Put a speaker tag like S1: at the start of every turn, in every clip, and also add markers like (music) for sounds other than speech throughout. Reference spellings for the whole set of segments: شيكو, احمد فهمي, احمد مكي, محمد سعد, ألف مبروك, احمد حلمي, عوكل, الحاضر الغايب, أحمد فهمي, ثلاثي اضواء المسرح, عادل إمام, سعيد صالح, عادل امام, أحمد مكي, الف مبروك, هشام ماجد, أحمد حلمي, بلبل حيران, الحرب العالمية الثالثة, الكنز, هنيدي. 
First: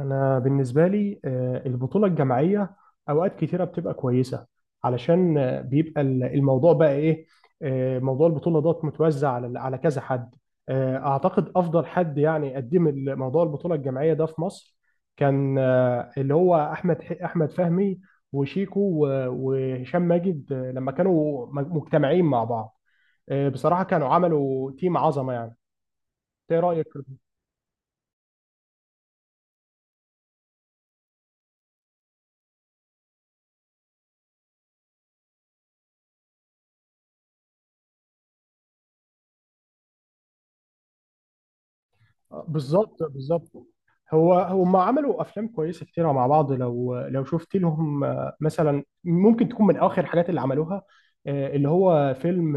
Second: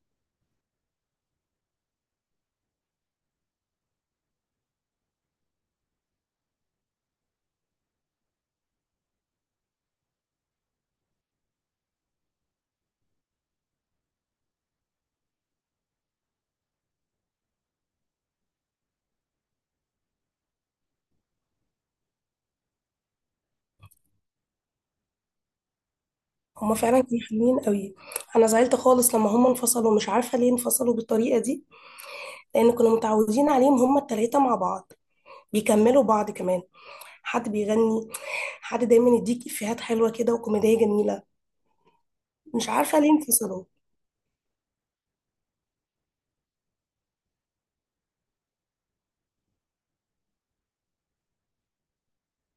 S1: أنا بالنسبة لي، البطولة الجماعية أوقات كتيرة بتبقى كويسة. علشان بيبقى الموضوع بقى إيه. موضوع البطولة دوت متوزع على كذا حد. أعتقد أفضل حد يعني قدم موضوع البطولة الجماعية ده في مصر كان، اللي هو أحمد أحمد فهمي وشيكو وهشام ماجد، لما كانوا مجتمعين مع بعض. بصراحة كانوا عملوا تيم عظمة يعني. إيه
S2: هما
S1: رأيك؟
S2: فعلا كانوا حلوين قوي. انا زعلت خالص لما هما انفصلوا، مش عارفه ليه انفصلوا بالطريقه دي. لان كنا متعودين عليهم هما التلاته مع بعض، بيكملوا بعض كمان. حد بيغني، حد دايما يديك افيهات حلوه كده وكوميديه جميله. مش عارفه
S1: بالظبط،
S2: ليه
S1: بالظبط.
S2: انفصلوا.
S1: هم عملوا افلام كويسه كتير مع بعض. لو شفت لهم مثلا، ممكن تكون من اخر الحاجات اللي عملوها اللي هو فيلم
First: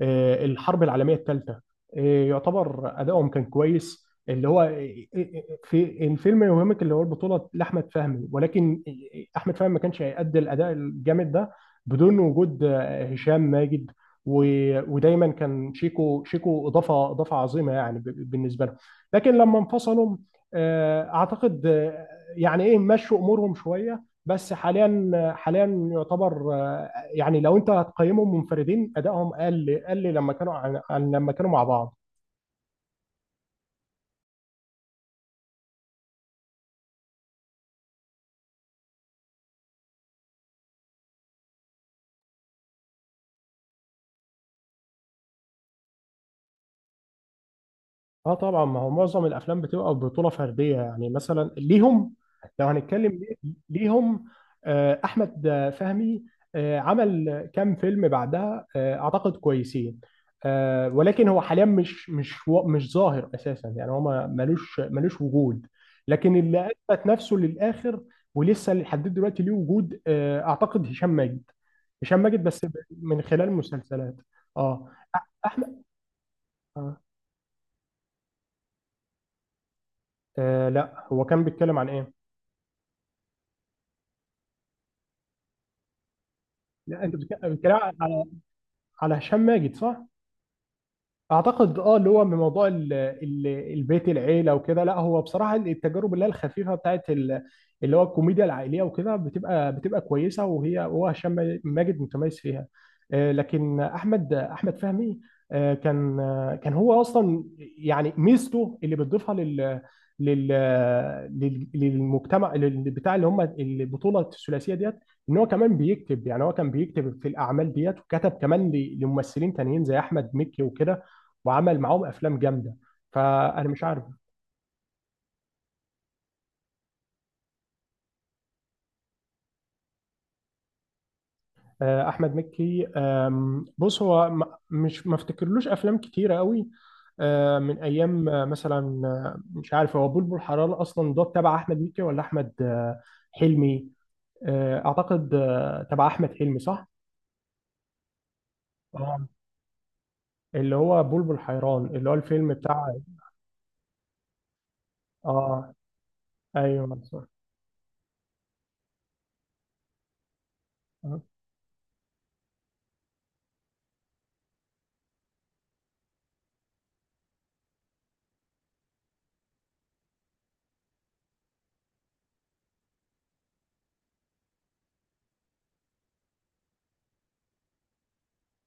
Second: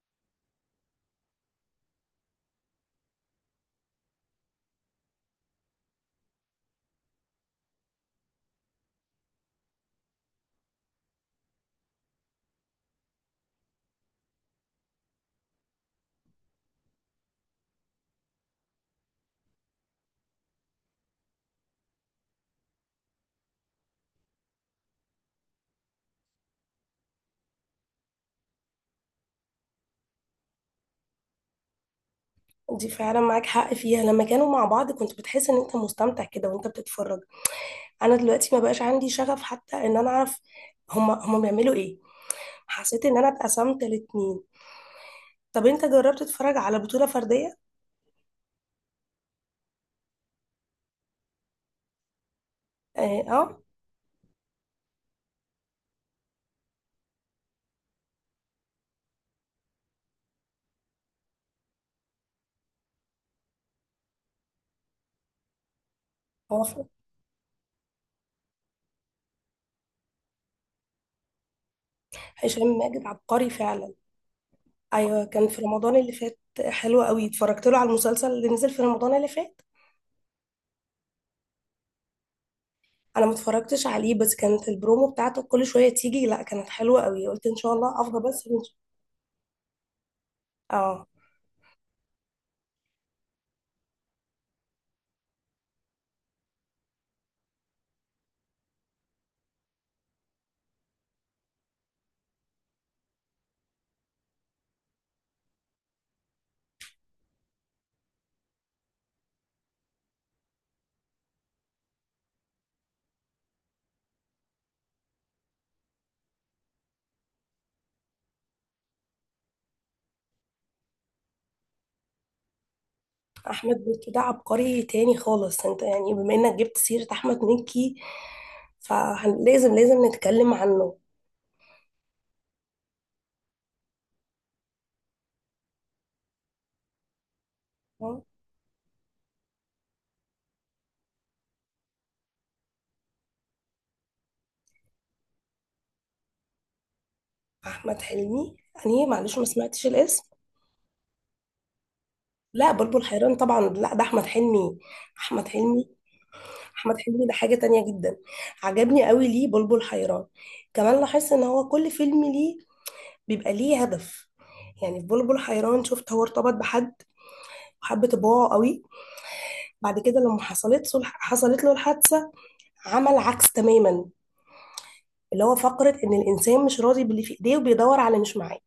S1: الحرب العالميه الثالثه. يعتبر ادائهم كان كويس، اللي هو في الفيلم يوهمك اللي هو البطوله لاحمد فهمي، ولكن احمد فهمي ما كانش هيأدي الاداء الجامد ده بدون وجود هشام ماجد. ودايما كان شيكو اضافه عظيمه يعني، بالنسبه لهم. لكن لما انفصلوا، اعتقد يعني ايه، مشوا امورهم شويه بس. حاليا، حاليا يعتبر يعني لو انت هتقيمهم منفردين ادائهم قل قل لما كانوا عن لما كانوا مع بعض.
S2: دي فعلا معاك حق فيها. لما كانوا مع بعض كنت بتحس ان انت مستمتع كده وانت بتتفرج. انا دلوقتي ما بقاش عندي شغف حتى ان انا اعرف هما بيعملوا ايه. حسيت ان انا اتقسمت الاتنين. طب انت جربت تتفرج على بطوله فرديه؟
S1: اه، طبعا ما هو معظم الافلام بتبقى بطوله فرديه، يعني مثلا ليهم. لو هنتكلم
S2: اه، آه.
S1: ليهم، احمد فهمي عمل كام فيلم بعدها، اعتقد كويسين. ولكن هو حاليا مش ظاهر اساسا، يعني هو ملوش وجود. لكن
S2: هو
S1: اللي اثبت نفسه للاخر ولسه لحد دلوقتي ليه وجود اعتقد هشام ماجد. هشام ماجد بس
S2: هشام ماجد
S1: من
S2: عبقري
S1: خلال
S2: فعلا.
S1: مسلسلات. اه.
S2: ايوه، كان في
S1: احمد.
S2: رمضان اللي فات
S1: آه
S2: حلو قوي. اتفرجت له على المسلسل اللي نزل في رمضان اللي فات.
S1: لا، هو كان بيتكلم عن ايه؟
S2: انا ما اتفرجتش عليه بس كانت البرومو بتاعته كل شويه تيجي. لا، كانت حلوه
S1: لا، انت
S2: قوي، قلت ان
S1: بتتكلم
S2: شاء الله افضل
S1: على
S2: بس
S1: هشام ماجد، صح؟
S2: اه،
S1: اعتقد اللي هو من موضوع البيت العيله وكده. لا، هو بصراحه التجارب اللي هي الخفيفه بتاعت اللي هو الكوميديا العائليه وكده بتبقى كويسه. هو هشام ماجد متميز فيها. لكن احمد فهمي كان كان هو اصلا، يعني ميزته اللي بتضيفها لل للمجتمع، بتاع اللي هم البطوله الثلاثيه ديت، ان هو كمان بيكتب. يعني هو كان بيكتب في الاعمال ديت وكتب كمان لممثلين تانيين زي احمد مكي وكده، وعمل معاهم افلام جامده. فانا
S2: احمد
S1: مش عارف.
S2: مكي ده عبقري تاني خالص. انت يعني بما انك جبت سيره احمد مكي فلازم نتكلم عنه.
S1: احمد مكي، بص هو م- مش ما افتكرلوش افلام كتيره قوي، من
S2: آه،
S1: ايام مثلا مش عارف هو بلبل حرام اصلا ده تبع احمد مكي ولا احمد حلمي. اعتقد تبع احمد حلمي، صح.
S2: احمد حلمي؟ يعني
S1: اه،
S2: معلش ما سمعتش الاسم.
S1: اللي هو بلبل حيران، اللي هو الفيلم
S2: لا،
S1: بتاع.
S2: بلبل حيران طبعا. لا، ده احمد حلمي. احمد
S1: اه،
S2: حلمي،
S1: ايوه،
S2: احمد
S1: صح.
S2: حلمي ده حاجة تانية جدا. عجبني قوي ليه بلبل حيران. كمان
S1: آه.
S2: لاحظت ان هو كل فيلم ليه بيبقى ليه هدف. يعني في بلبل حيران شفت هو ارتبط بحد وحب طباعه قوي. بعد كده لما حصلت له الحادثة، عمل عكس تماما. اللي هو فقرة ان الانسان مش راضي باللي في ايديه وبيدور على اللي مش معاه.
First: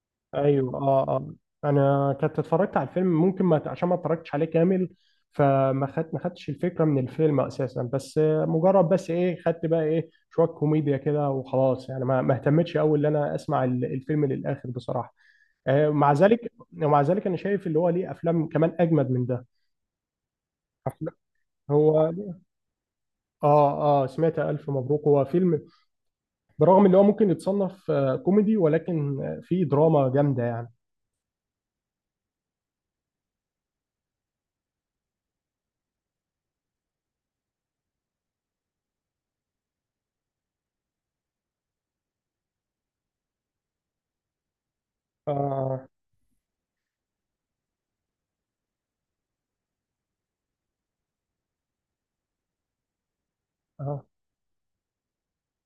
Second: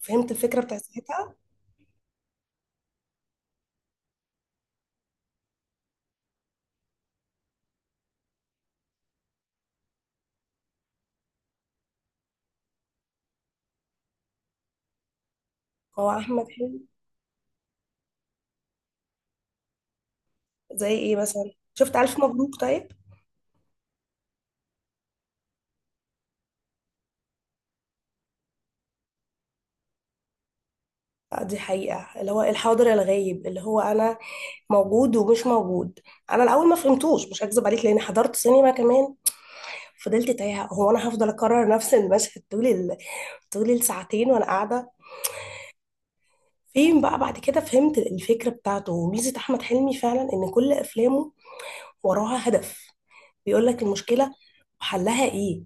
S2: فهمت الفكرة
S1: ايوه،
S2: بتاعت
S1: اه، اه.
S2: ساعتها.
S1: انا كنت اتفرجت على الفيلم. ممكن ما عشان ما اتفرجتش عليه كامل، فما خدت ما خدتش الفكره من الفيلم اساسا. بس مجرد بس ايه، خدت بقى ايه شويه كوميديا كده وخلاص. يعني ما اهتمتش قوي ان انا اسمع الفيلم للاخر بصراحه.
S2: هو
S1: مع
S2: احمد
S1: ذلك
S2: حلمي.
S1: ومع ذلك انا شايف اللي هو ليه افلام كمان اجمد من ده.
S2: زي
S1: أفلام-
S2: ايه مثلا؟ شفت
S1: هو،
S2: الف مبروك طيب؟
S1: اه، اه، سمعت الف مبروك. هو فيلم برغم ان هو ممكن يتصنف كوميدي، ولكن فيه دراما جامده يعني.
S2: دي حقيقة اللي هو الحاضر الغايب، اللي هو انا موجود ومش موجود. انا الاول ما فهمتوش، مش هكذب عليك لاني حضرت سينما كمان. فضلت تايهه، هو انا هفضل اكرر نفس المشهد طول الساعتين وانا قاعده
S1: اه،
S2: فين بقى؟ بعد كده فهمت الفكره بتاعته، وميزه احمد حلمي فعلا ان كل افلامه وراها هدف. بيقول لك
S1: اه،
S2: المشكله وحلها ايه.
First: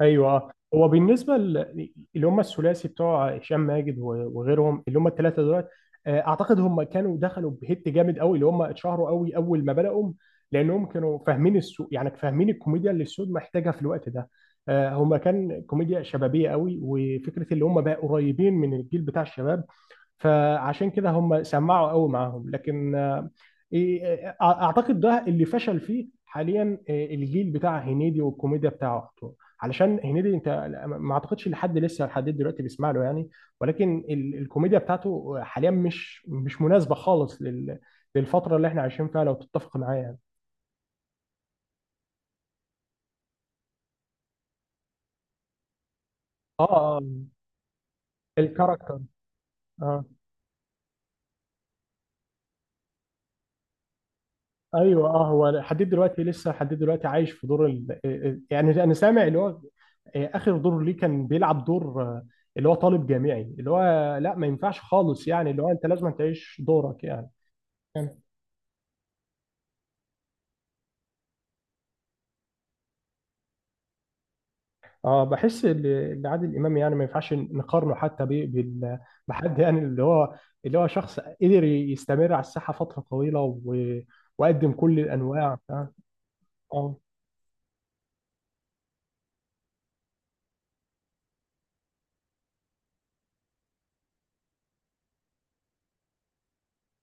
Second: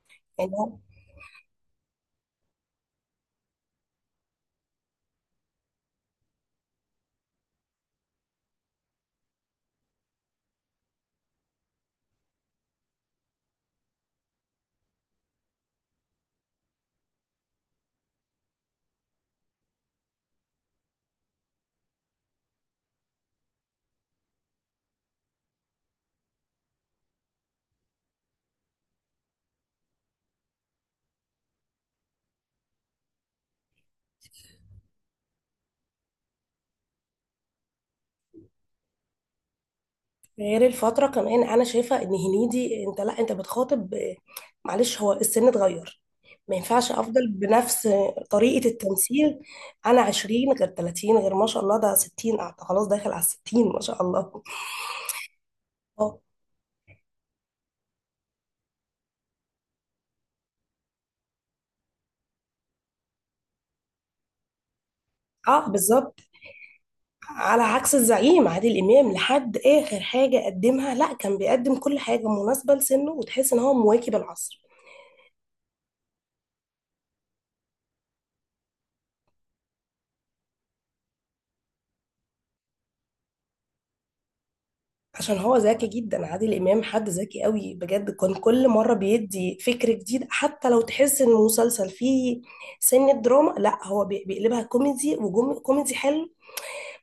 S1: ايوه.
S2: يعني هو.
S1: هو بالنسبه اللي هم الثلاثي بتوع هشام ماجد وغيرهم، اللي هم الثلاثه دول. اعتقد هم كانوا دخلوا بهيت جامد قوي، اللي هم اتشهروا قوي اول ما بداوا، لانهم كانوا فاهمين السوق، يعني فاهمين الكوميديا اللي السوق محتاجها في الوقت ده. هم كان كوميديا شبابيه قوي، وفكره اللي هم بقى قريبين من الجيل بتاع الشباب، فعشان كده هم سمعوا قوي معاهم. لكن اعتقد ده اللي فشل فيه حاليا، الجيل بتاع هنيدي والكوميديا بتاعته. علشان هنيدي انت ما اعتقدش لحد دلوقتي بيسمع له يعني. ولكن الكوميديا بتاعته حاليا مش مناسبه خالص للفتره اللي احنا عايشين فيها، لو تتفق معايا يعني.
S2: غير الفترة كمان أنا شايفة إن هنيدي أنت، لا، أنت بتخاطب. معلش هو السن اتغير، ما
S1: اه.
S2: ينفعش
S1: آه،
S2: أفضل بنفس طريقة
S1: الكاركتر.
S2: التمثيل. أنا
S1: اه،
S2: 20 غير 30 غير ما شاء الله ده 60، خلاص داخل على الستين ما شاء الله.
S1: ايوه، اه. هو حديد
S2: (laughs) اه.
S1: دلوقتي، عايش في دور ال... آه، آه، يعني انا سامع اللي هو اخر دور ليه كان بيلعب دور اللي هو طالب جامعي، اللي هو لا ما ينفعش خالص، يعني اللي هو انت لازم
S2: بالظبط.
S1: تعيش دورك يعني.
S2: على عكس
S1: يعني-
S2: الزعيم عادل إمام لحد آخر حاجة قدمها، لا، كان بيقدم كل حاجة مناسبة لسنه وتحس إن هو مواكب العصر.
S1: اه، بحس ان عادل امام يعني ما ينفعش نقارنه حتى بحد، يعني اللي هو شخص قدر يستمر على الساحه فتره طويله وقدم كل
S2: عشان هو
S1: الانواع،
S2: ذكي
S1: فاهم؟
S2: جدا عادل امام،
S1: آه.
S2: حد ذكي قوي بجد. كان كل مره بيدي فكر جديد حتى لو تحس ان المسلسل فيه سن دراما، لا هو بيقلبها كوميدي وكوميدي حلو.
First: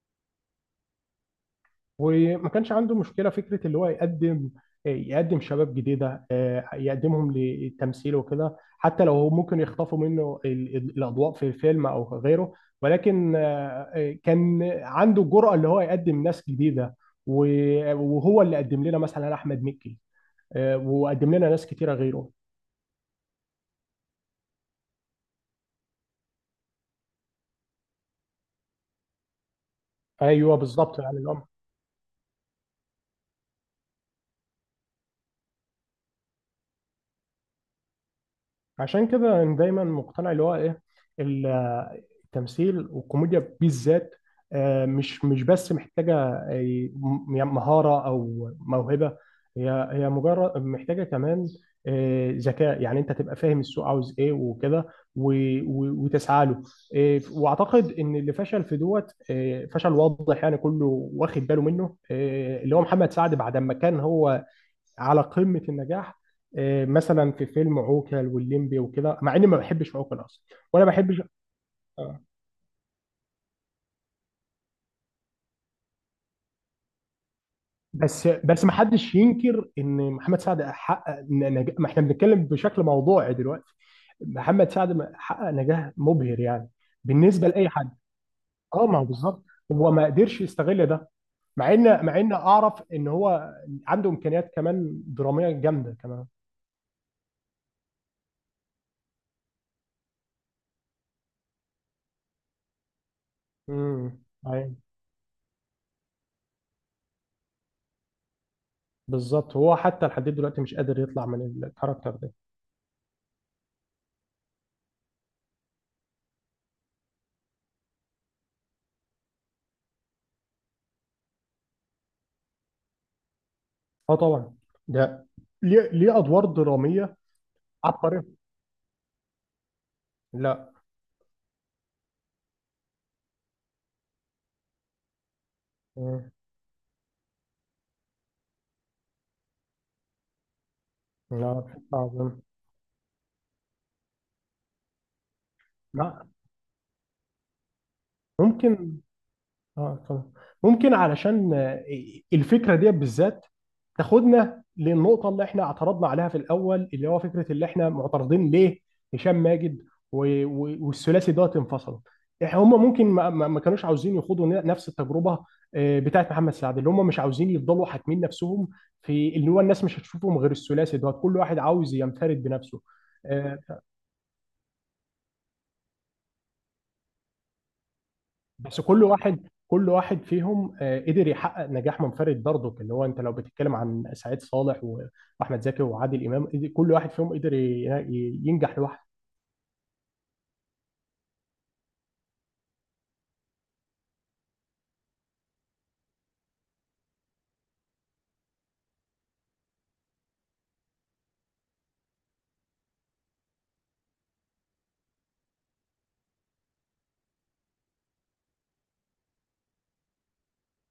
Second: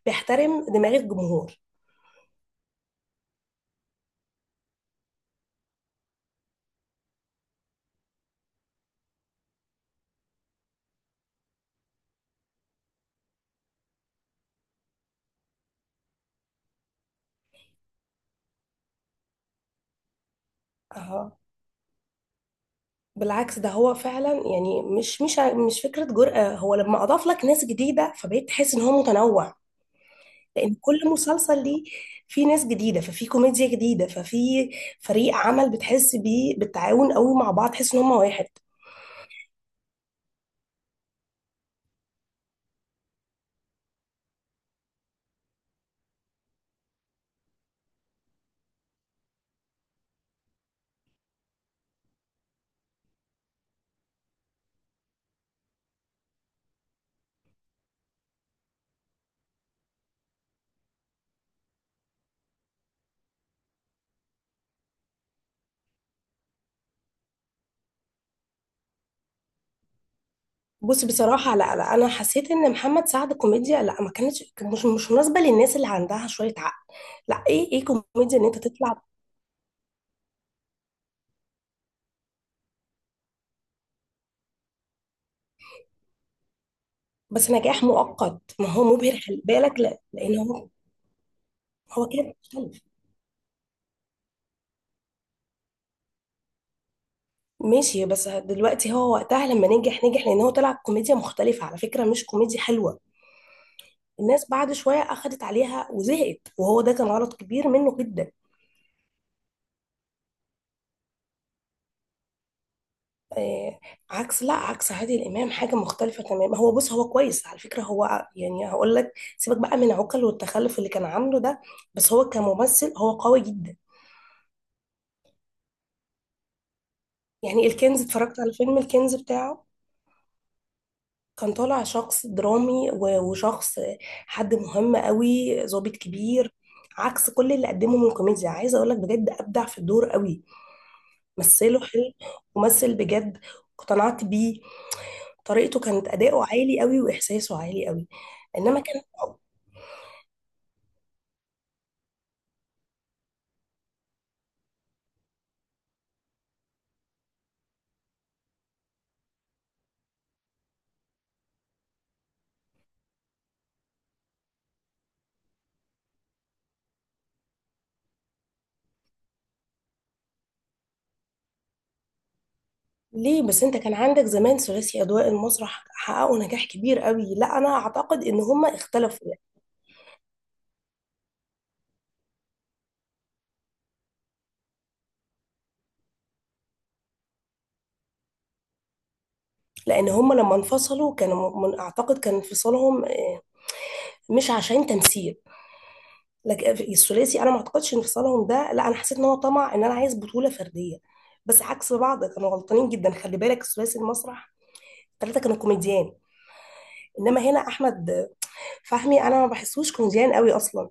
S2: بيحترم دماغ الجمهور.
S1: وما كانش عنده مشكله فكره اللي هو يقدم، شباب جديده، يقدمهم للتمثيل وكده، حتى لو هو ممكن يخطفوا منه الاضواء في الفيلم او غيره. ولكن كان عنده الجرأه اللي هو يقدم ناس جديده. وهو اللي قدم لنا مثلا احمد مكي. وقدم
S2: اه
S1: لنا ناس كتيره غيره.
S2: بالعكس، ده هو فعلا يعني مش فكره جرأة. هو لما اضاف لك ناس جديده فبقيت تحس ان هو متنوع.
S1: ايوه،
S2: لان
S1: بالظبط
S2: كل
S1: يعني
S2: مسلسل ليه فيه ناس جديده، ففي كوميديا جديده، ففي فريق عمل بتحس بيه بالتعاون قوي مع بعض، تحس ان هم واحد.
S1: عشان كده أنا دايما مقتنع اللي هو ايه، التمثيل والكوميديا بالذات مش بس محتاجة يعني مهارة أو موهبة. هي مجرد محتاجة كمان ذكاء، يعني أنت تبقى فاهم السوق عاوز إيه وكده وتسعى له. وأعتقد إن اللي فشل في دوت فشل واضح، يعني كله واخد باله منه، اللي هو محمد سعد بعد ما كان هو على قمة النجاح. مثلا في فيلم عوكل والليمبي وكده، مع اني ما بحبش عوكل اصلا ولا
S2: بص
S1: بحبش.
S2: بصراحة، لا، لا، أنا
S1: آه،
S2: حسيت إن محمد سعد كوميديا، لا ما كانتش، كان مش مناسبة للناس اللي عندها شوية عقل. لا، إيه إيه
S1: بس
S2: كوميديا إن أنت
S1: بس ما
S2: تطلع.
S1: حدش ينكر ان محمد سعد حقق نجاح. ما احنا بنتكلم بشكل موضوعي دلوقتي. محمد سعد حقق نجاح مبهر، يعني بالنسبه
S2: بس
S1: لاي
S2: نجاح
S1: حد.
S2: مؤقت، ما هو
S1: اه، ما هو
S2: مبهر خلي
S1: بالظبط.
S2: بالك،
S1: هو
S2: لا
S1: ما
S2: لأن
S1: قدرش
S2: هو
S1: يستغل ده،
S2: هو
S1: مع ان
S2: كان مختلف.
S1: اعرف ان هو عنده امكانيات كمان دراميه جامده كمان.
S2: ماشي، بس دلوقتي هو وقتها لما نجح لأن هو طلع كوميديا مختلفة على فكرة، مش كوميديا حلوة.
S1: امم
S2: الناس بعد
S1: ايوه،
S2: شوية أخدت عليها وزهقت، وهو ده كان غلط كبير منه جدا.
S1: بالظبط. هو حتى لحد دلوقتي مش قادر يطلع من الكاركتر ده.
S2: آه، عكس لا عكس عادل امام حاجه مختلفه تماما. هو بص، هو كويس على فكره، يعني هقول لك، سيبك بقى من عقل والتخلف اللي كان عامله ده. بس هو كممثل هو قوي جدا.
S1: اه، طبعا، ده ليه ادوار دراميه
S2: يعني الكنز،
S1: عبقريه.
S2: اتفرجت على فيلم الكنز بتاعه.
S1: لا.
S2: كان طالع شخص درامي و- وشخص، حد مهم قوي، ضابط
S1: مم.
S2: كبير. عكس كل اللي قدمه من كوميديا، عايزه اقول لك بجد ابدع في الدور قوي.
S1: لا،
S2: مثله
S1: بشكل
S2: حلو
S1: عظيم.
S2: ومثل بجد، اقتنعت بيه. طريقته كانت
S1: لا.
S2: اداؤه عالي قوي واحساسه عالي قوي. انما
S1: ممكن.
S2: كان...
S1: اه، اتفضل. ممكن علشان الفكره دي بالذات تاخدنا للنقطه اللي احنا اعترضنا عليها في الاول، اللي هو فكره اللي احنا معترضين ليه هشام ماجد والثلاثي دوت انفصلوا. هم ممكن ما كانوش عاوزين يخوضوا نفس التجربه بتاعت محمد سعد، اللي هم مش عاوزين يفضلوا حاكمين نفسهم في اللي هو الناس مش هتشوفهم غير الثلاثي دوت. كل واحد عاوز ينفرد بنفسه.
S2: ليه
S1: آه،
S2: بس، انت كان عندك زمان ثلاثي اضواء المسرح، حققوا نجاح كبير قوي. لا، انا اعتقد ان هم
S1: بس
S2: اختلفوا يعني.
S1: كل واحد فيهم قدر يحقق نجاح منفرد برضه، اللي هو انت لو بتتكلم عن سعيد صالح واحمد زكي وعادل امام، كل واحد فيهم قدر ينجح لوحده.
S2: لان هم لما انفصلوا كانوا من، اعتقد كان انفصالهم مش عشان تمثيل. لكن الثلاثي انا ما اعتقدش انفصالهم ده، لا انا حسيت ان هو طمع ان انا عايز بطولة فردية. بس عكس بعض كانوا غلطانين جدا خلي بالك. ثلاثي المسرح الثلاثة كانوا كوميديان. انما هنا احمد فهمي انا ما بحسوش كوميديان قوي اصلا.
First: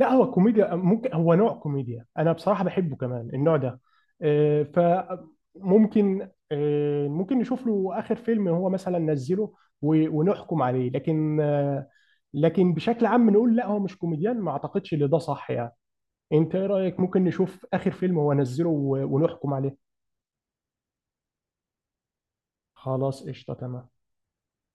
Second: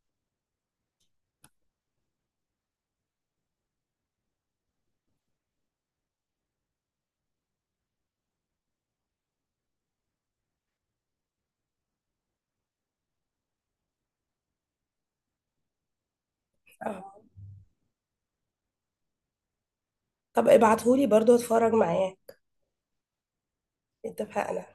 S1: لا، هو كوميديا ممكن، هو نوع كوميديا انا بصراحه بحبه كمان، النوع ده. فممكن ممكن نشوف له اخر فيلم هو مثلا نزله ونحكم عليه، لكن لكن بشكل عام نقول لا، هو مش كوميديان، ما اعتقدش ان ده صح يعني. انت ايه رأيك؟
S2: آه.
S1: ممكن نشوف اخر فيلم هو نزله ونحكم عليه.
S2: طب ابعتهولي برضو اتفرج معاه.
S1: خلاص، قشطة، تمام.
S2: اتفقنا.